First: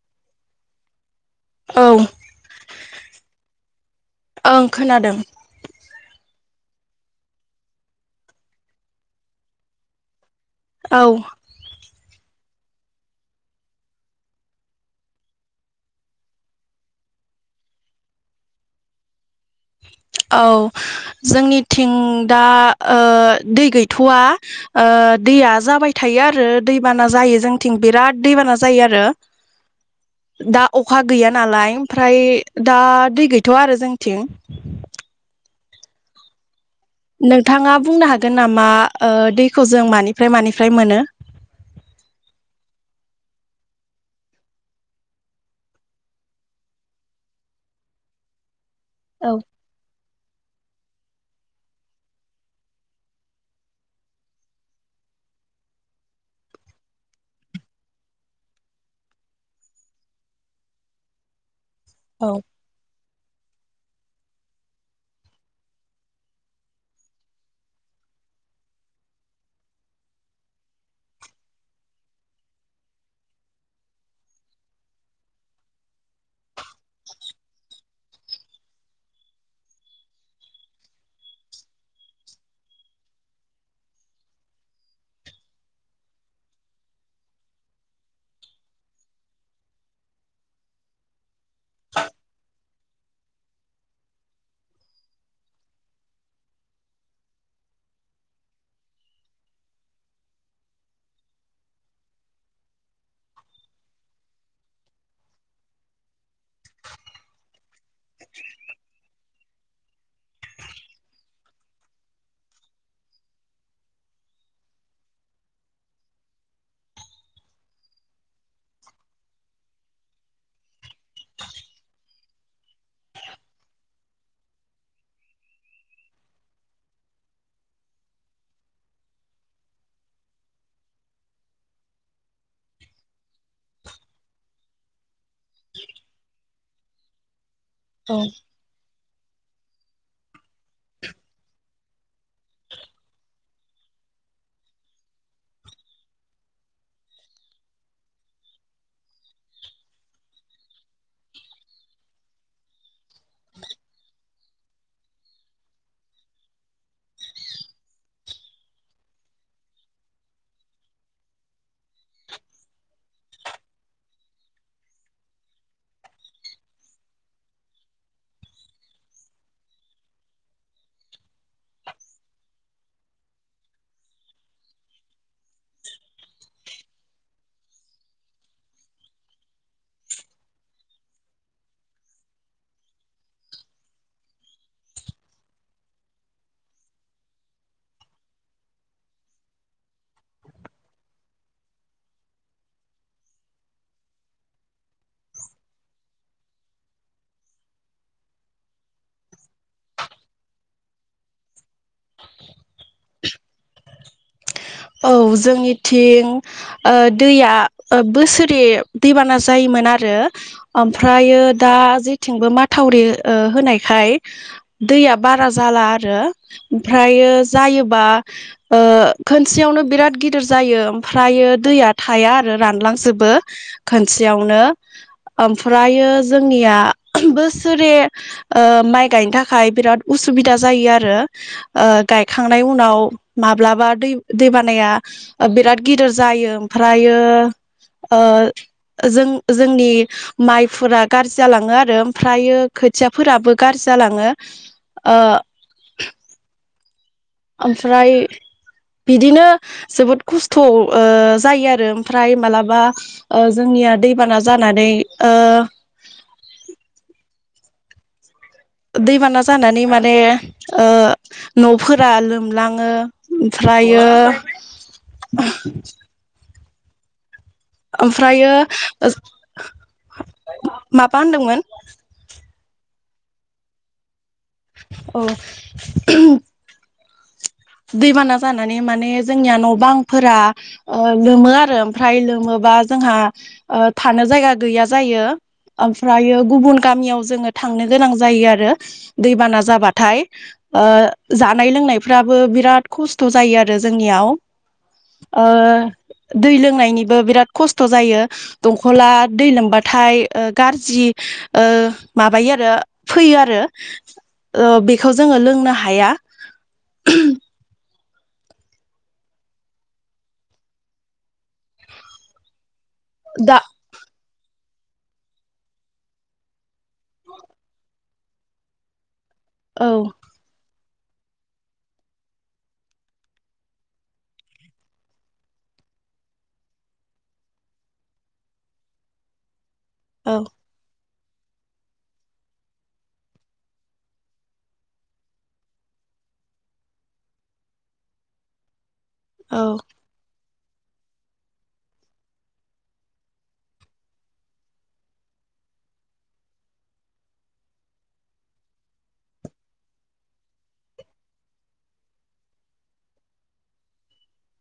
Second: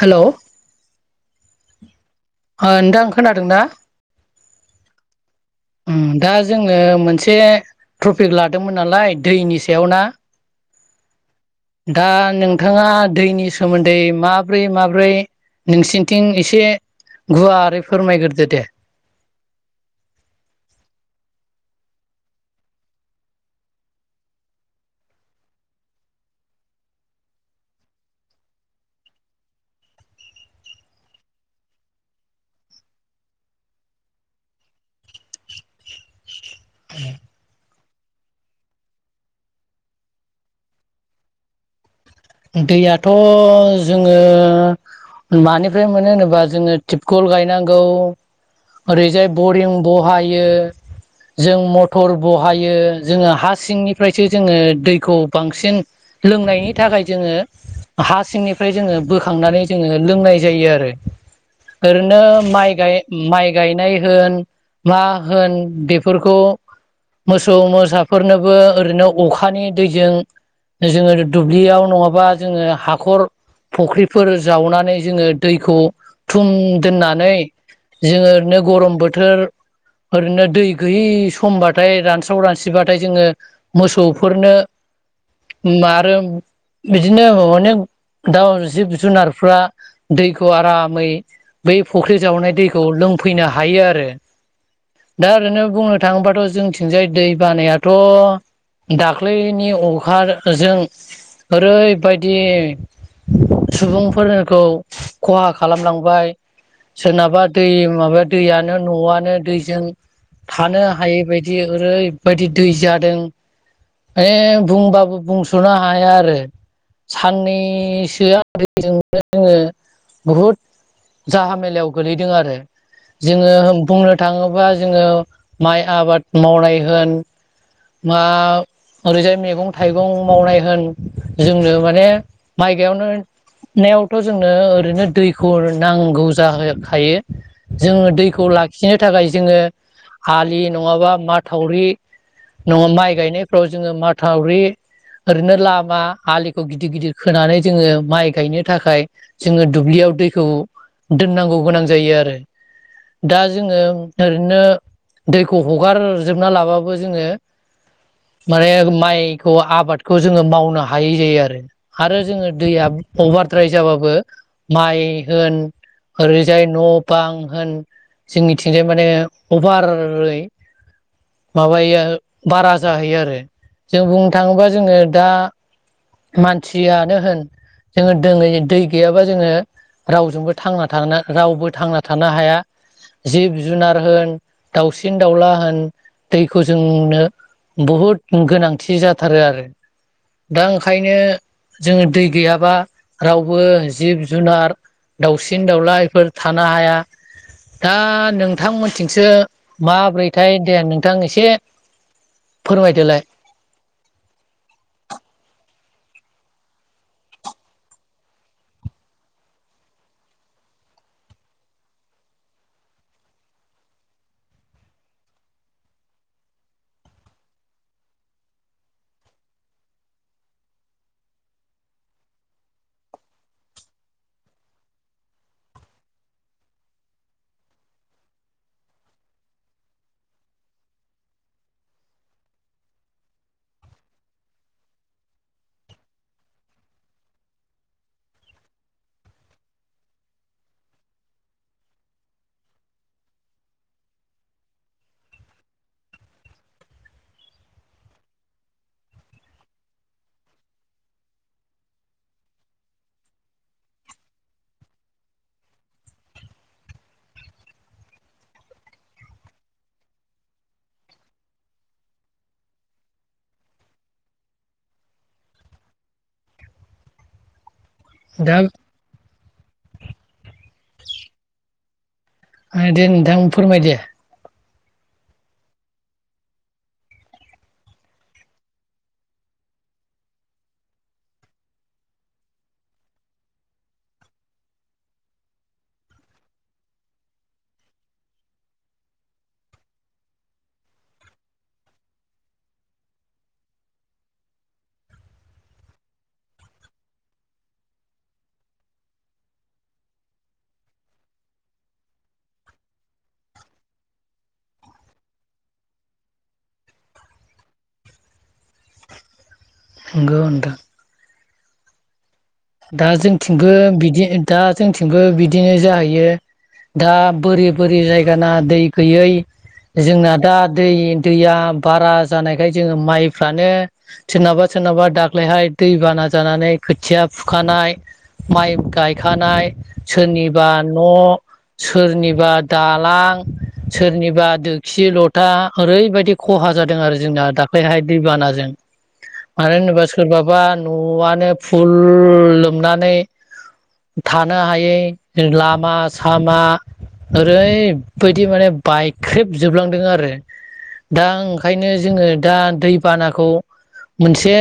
हेल'। औ। ओ नोंथांं खोनादोंना? ओं खोनादों। उम दा जोङो मोनसे ट्रपिक लादोंमोन नालाय दैनि सायाव ना। औ। दा नोंथाङा दैनि सोमोन्दै माब्रै माब्रै नोंसिनिथिं एसे गुवारै फोरमायगोरदो दे। औ जोंनिथिं दा ओ दै गैथ'वा ओ ओ दैया जाबाय थायो आरो दैबाना जायो जोंथिं बिराद दैबाना जायो आरो। [inaudible] दा अखा गैया नालाय ओमफ्राय दा दै गैथ'वा आरो जोंथिं। नोंथाङा बुंनो हागोन नामा ओ दैखौ जों मानिफ्राय मानिफ्राय मोनो? दैयाथ' जोङो मानिफ्राय मोनो होनोबा जोङो थिपकल गायनांगौ ओरैजाय बरिं बहायो। जों मटर बहायो जोङो हा सिंनिफ्रायसो जोङो दैखौ बांसिन लोंनायनि थाखाय जोङो हा सिंनिफ्राय जोङो ओरैनो औ माइ गाय माइ गायनाय होन मा होन बेफोरखौ मोसौ मोसाफोरनोबो ओरैनो अखानि दैजों जोङो दुब्लियाव नङाबा जोङो हाखर फुख्रिफोर जावनानै जोङो दैखौ थुम दोननानै जोङो ओरैनो गरम बोथोर ओरैनो दै गैयि समबाथाय रानस्राव रानस्रिबाथाय जोङो मोसौफोरनो चम्बा मारो बिदिनो अने दा जिब जुनारफ्रा दैखौ आरामै बै फुख्रि जावनाय दैखौ लों लोफैनो हायो आरो दा ओरैनो बुंनो थाङोबाथ' जोंथिंजाय दै बानायाथ' दाख्लैनि अखाजों ओरैबायदि सुबुंफोरखौ खहा खालामलांबाय सोरनाबा दै माबाया दैयानो न'आनो दैजों थानो हायैबायायदि ओरैबायदि दै जादों ए बुंबाबो बुंस'नो हाया आरो साननैसो आरिजोंनो जोङो बहुद जाहा मेलायाव गोलैदों आरो जोङो बुंनो थाङोबा जोङो माइ आबाद मावनाय होन मा ओरैजाय मैगं-थाइगं मावनाय होन जोंनो माने माइ गायावनोनायावथ' जोंनो ओरैनो दैख नांगौ जाहो खायो जोङो दैखौ लाखिनो थाखाय जोङो आलि नङाबा माथावरि नङा माइ गायनायफ्राव जोङो माथावरि ओरैनो लामा आलिखौ गिदिर गिदिर खोनानै जोङो माइ गायनो थाखाय जोङो दुब्लियाव दैखौ दोननांगौ गोनां जायो आरो दा जोङो ओरैनो दैखौ हगारजोबना लाबाबो जोङो माने माइखौ आबादखौ जोङो मावनो हायै जायो आरो आरो जोङो दैया अभारद्राय जाबाबो माइ होन ओरैजाय न' बां होन जोंनिथिंजाय माने अभारै माबायो बारा जाहैयो आरो जों बुंनो थाङोबा जोङो दा मानसियानो होन जोङो दोङै दै गैयाबा जोङो रावजोंबो थांना थ रावबो थांना थानो हाया जिब-जुनार होन दाउसिन दाउला होन दैखौ जोंनो बहुद गोनांथि जाथारो आरो दा ओंखायनो जोङो दै गैयाबा रावबो जिब-जुनार दाउसिन-दाउला बेफोर थानो हाया दा नोंथांमोनथिंसो माबोरैथाय? दे नोंथां एसे फोरमायदोलाय औ जोंनिथिं ओ दैया ओ बोसोरे दैबाना जायो मोन आरो ओमफ्रायो दा जेथिंबो माथावरि ओ होनायखाय दैया बारा जाला आरो ओमफ्रयो जायोबा ओ खनसेयावनो बिराद गिदिर जायो ओमफ्रायो दैया थाया आरो रानलांजोबो खनसेयाव नो ओमफ्रायो जोंनिया बोसोरे ओ माइ गायनो थाखाय बिराद उ सुबिदा जायो आरो ओ गायखांनाय उनाव माब्लाबा दै दैबानाया बिराद गिदिर जायो ओमफ्रायो ओ जों जोंनि माइफोरा गाज्रि जालाङो आरो ओमफ्रायो खोथियाफोराबो गाज्रि जालाङो ओ ओमफ्राय बिदिनो जोबोद खस्थ' ओ जायो आरो ओमफ्राय मालाबा ओ जोंनि या दैबाना जानानै ओ दैबाना जानानै माने ओ न'फोरा लोमलाङो उफ्रा यो ओमफ्रायो दा ओ माबा होनदोंमोन? दे नोंथां फोरमाय दे। अह। दैबाना जानानै माने जोंनिया न' बांफोरा ओ लोमो आरो ओमफ्राय लोमो बा जोंहा ओ थानो जायगा गैया जायो। ओमफ्रायो गुबुन गामियाव जोङो थांनो गोनां जायो आरो दैबाना जाबाथाय। ओ जानाय लोंनायफ्राबो बिराद खस्थ' जायो आरो जोंनियाव। ओ दै लोंनायनिबो बिराद खस्थ' जायो। दंखला दै लोमबाथाय ओ गारजि ओ माबायो आरो फैयो आरो। ओ बेखौ जोङो लोंनो हाया। नंगौ नोंथां। दा जोंथिंबो बिदि दा जोंथिंबो बिदिनो जाहैयो। दा बोरि बोरि जायगाना दै गैयै औ जोंना दा दै दैया बारा जानायखाय जोङो माइफ्रानो सोरनाबा सोरनाबा दाख्लैहाय दै बाना जानानै खोथिया फुखानाय, माइ गायखानाय औ सोरनिबा न' सोरनिबा दालां, सोरनिबा दोखसि लथा ओरैबादि ख हा जादों आरो जोंना दाख्लैहाय दैबानाजों। मानो औ होनोबा सोरनाबा न'आनो फुल लोमनानै थानो हायै, लामा सामा ओरैबायदि माने बाइख्रेब जोबलांदों आरो। दा ओंखायनो जोङो दा दैबानाखौ मोनसे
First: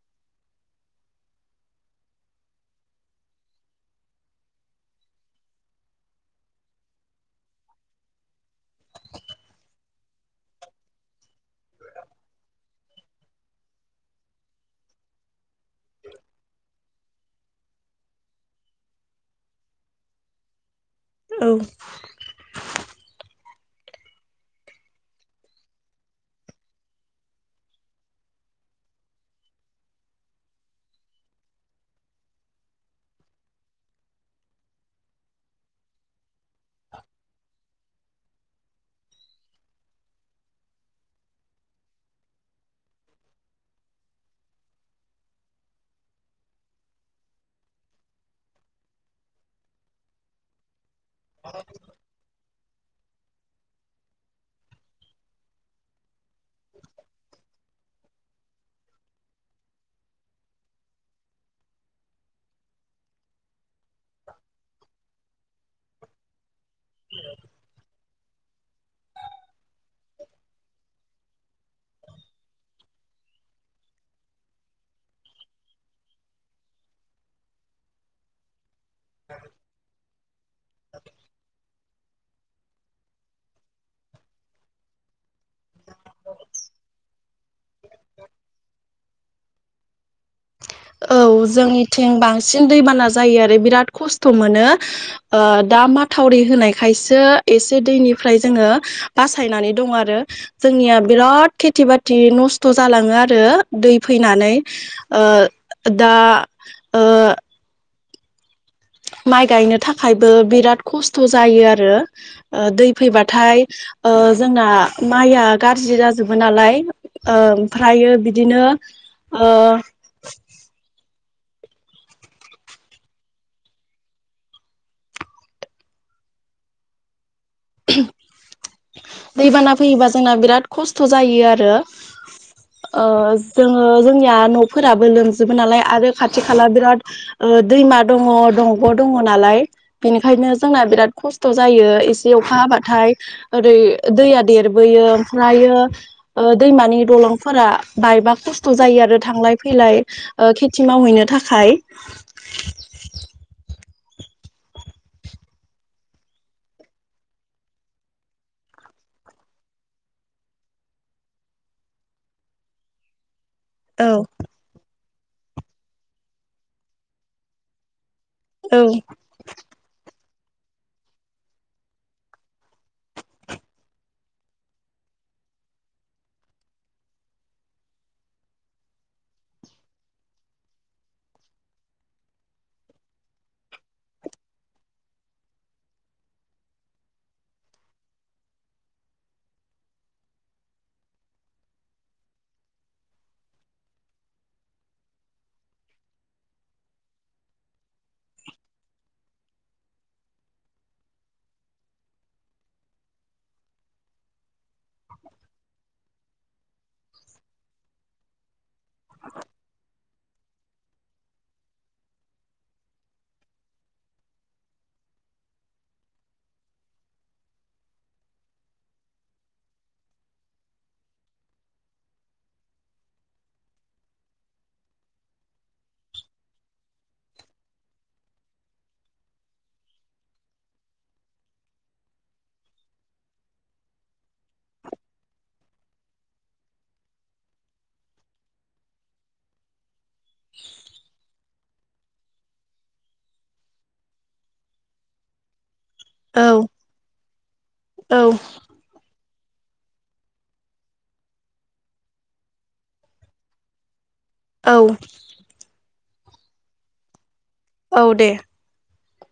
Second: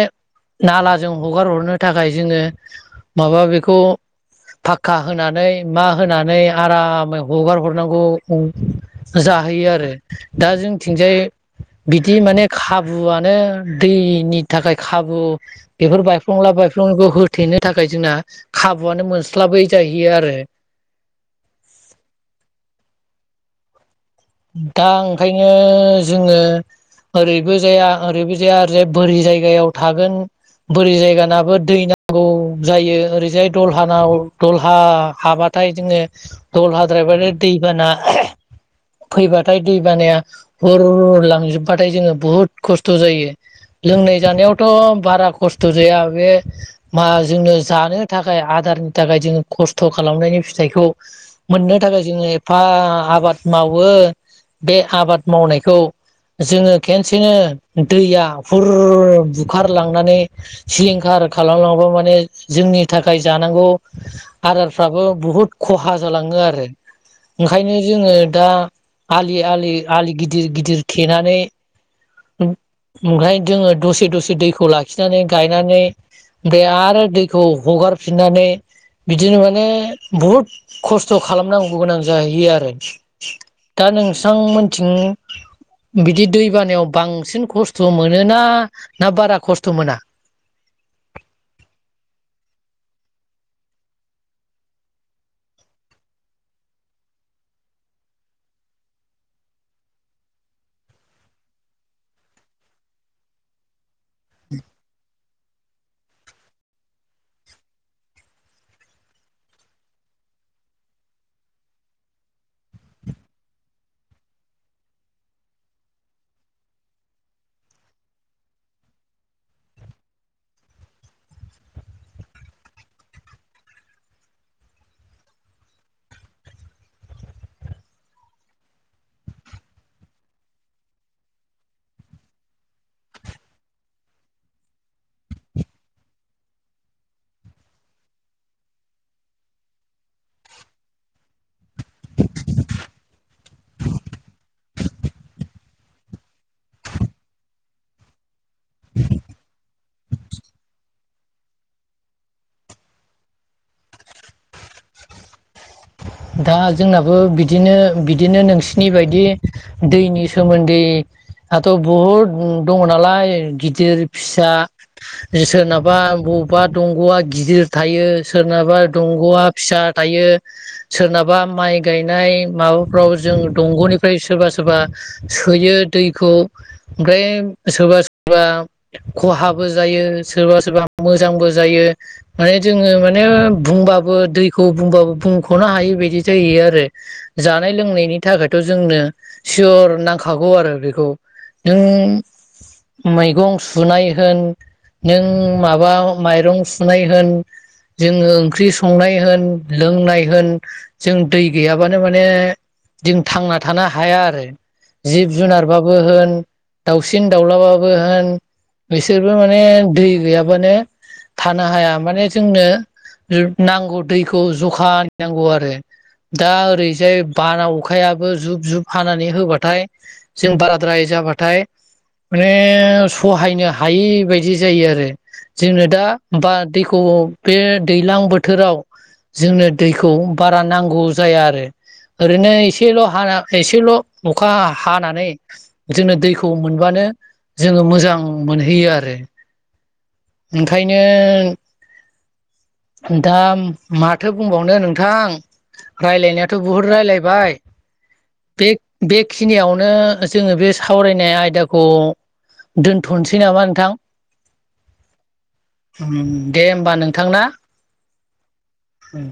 नालाजों हगार हरनो था खाय जोङो माबा बेखौ पाक्का होनानै मा होनानै आरामै हगार हरनांगौ जाहोयो आरो दा जोंनिथिंजाय बिदि माने खाबुआनो दैनि थाखाय खाबु बेफोर बायफ्लंला बायफ्लं फ्लंखौ होथेनो थाखाय जोंना खाबुआनो मोनस्लाबै जाहैयो आरो। औ। दा ओंखायनो जोङो ओरैबो जाया, ओरैबो जाया ओरैजाय बोरि जायगायाव थागोन। बोरै जायगानाबो दै नांगौ जायो ओरैजाय दलहानाव दलहा हाबा थाय जोङो दलहाद्रायबाथाय दैबाना फैबाथाय दै बानाया हुर लांजोबबाथाय जोङो बुहुद खस्थ' जायो। लोंनाय जानायावथ' बारा खस्थ' जाया। बे मा जोंनो जानो थाखाय आ दारनि थाखाय जोङो खस्थ' खालामनायनि फिथाइखौ मोननो थाखाय जोङो एफा आबाद मावो। बे आबाद मावनायखौ जोङो खेनसेनो दैया हुर बुखारलांनानै सिलिंखार खालामलाङोबा माने जोंनि थाखाय जानांगौ आदारफ्राबो बुहुद खहा जाला लाङो आरो ओंखायनो जोङो दा आलि आलि आलि गिदिर गिदिर थेनानै ओंखायनो जोङो दसे दसे दैखौ लाखिनानै गायनानै दै आरो दैखौ हगारफिननानै बिदिनो माने बुहुद खस्थ' खालामनांगौ गोनां जाहैयो आरो। दा नोंसां मोनथिं बिदि दैबानायाव बांसिन खस्थ' मोनोना ना बारा खस्थ' मोना? औ जोंनिथिं बांसिन दैबाना जायो आरो बिराद खस्थ' मोनो ओ दा माथावरि दै होनायखायसो एसे दैनिफ्राय जोङो बासायनानै दं आरो जोंनिया बिराद बिराद खेथि बाथि नस्थ' जालाङो आरो दै फैनानै ओ दा ओ माइ गायनो थाखायबो बिराद खस्थ' जायो आरो दै फैबाथाय जोंना माइया गाज्रि जाजोबो नालाय। ओमफ्रायो बिदिनो ओ [inaudible] दैबाना फैयोबा जोंना बिराद खस्थ' जायो आरो। ओ जोङो जोंनिया न'फोराबो लोमजोबो नालाय आरो खाथि खाला बिराद दैमा दङ दंग' दङ नालाय बेनिखायनो जोंना बिराद खस्थ' जायो ए अखा हाबाथाय ओरै दैया देरबोयो ओमफ्रायो दैमानि द लंफोरा बायबा खस्थ' जायो आरो थांलाय फैलाय खेथि मावहैनो थाखाय। दा जोंनाबो बिदिनो बिदिनो नोंसिनि बायदि दैनि सोमोन्दै दाथ' बुहुद दङ नालाय गिदिर औ फिसा सोरनाबा बबेबा दंग'आ गिदिर थायो। सोरनाबा औ दंग'आ फिसा थायो। सोरनाबा माइ गायनाय माबाफ्राव जों दंग'निफ्राय सोरबा सोरबा सोयो। दैखौ ओमफ्राय सोरबा सोरबा खहाबो जायो सोरबा सोरबा मोजांबो जायो माने जोङो माने बुंबाबो दैखौ बुंबाबो बुं ख'नो हायै बिदि जायो आरो जानाय लोंनायनि थाखायथ' जोंनो सियर नांखागौ। आरो बेखौ नों मैगं सुनाय होन नों माबा माइरं सुनाय होन जोङो ओंख्रि संनाय होन लोंनाय जों दै गैयाबानो माने जों थांना थानो हाया आरो। जिब जुनारबाबो होन, दाउसिन दाउलाबाबो होन, बिसोरबो माने दै गैयाबानो थानो हाया माने जोंनो नांगौ दैखौ ज'खा नांगौ आरो। दा ओरैजाय बाना अखायाबो जुब जुब हानानै होबाथाय जों बाराद्राय जा बाथाय माने सहायनो हायै बायदि जायो आरो। जोंनो दा बा दैखौ बे दैज्लां बोथोराव जोंनो दैखौ बारा नांगौ जाया आरो। ओरैनो एसेल' हा एसेल' अखा हानानै जोङो दैखौ मोनबानो जोङो मोजां मोनहैयो आरो ओंखायनो। दा माथो बुंबावनो नोंथां। औ रायलायनायाथ' बहुद रायलायबाय औ [inaudible] बे बे खिनियावनो जोङो बे सावरायनाय आयदाखौ दोनथ'नोसै नामा नोंथां? औ दे होमबा नोंथांना। औ दे उम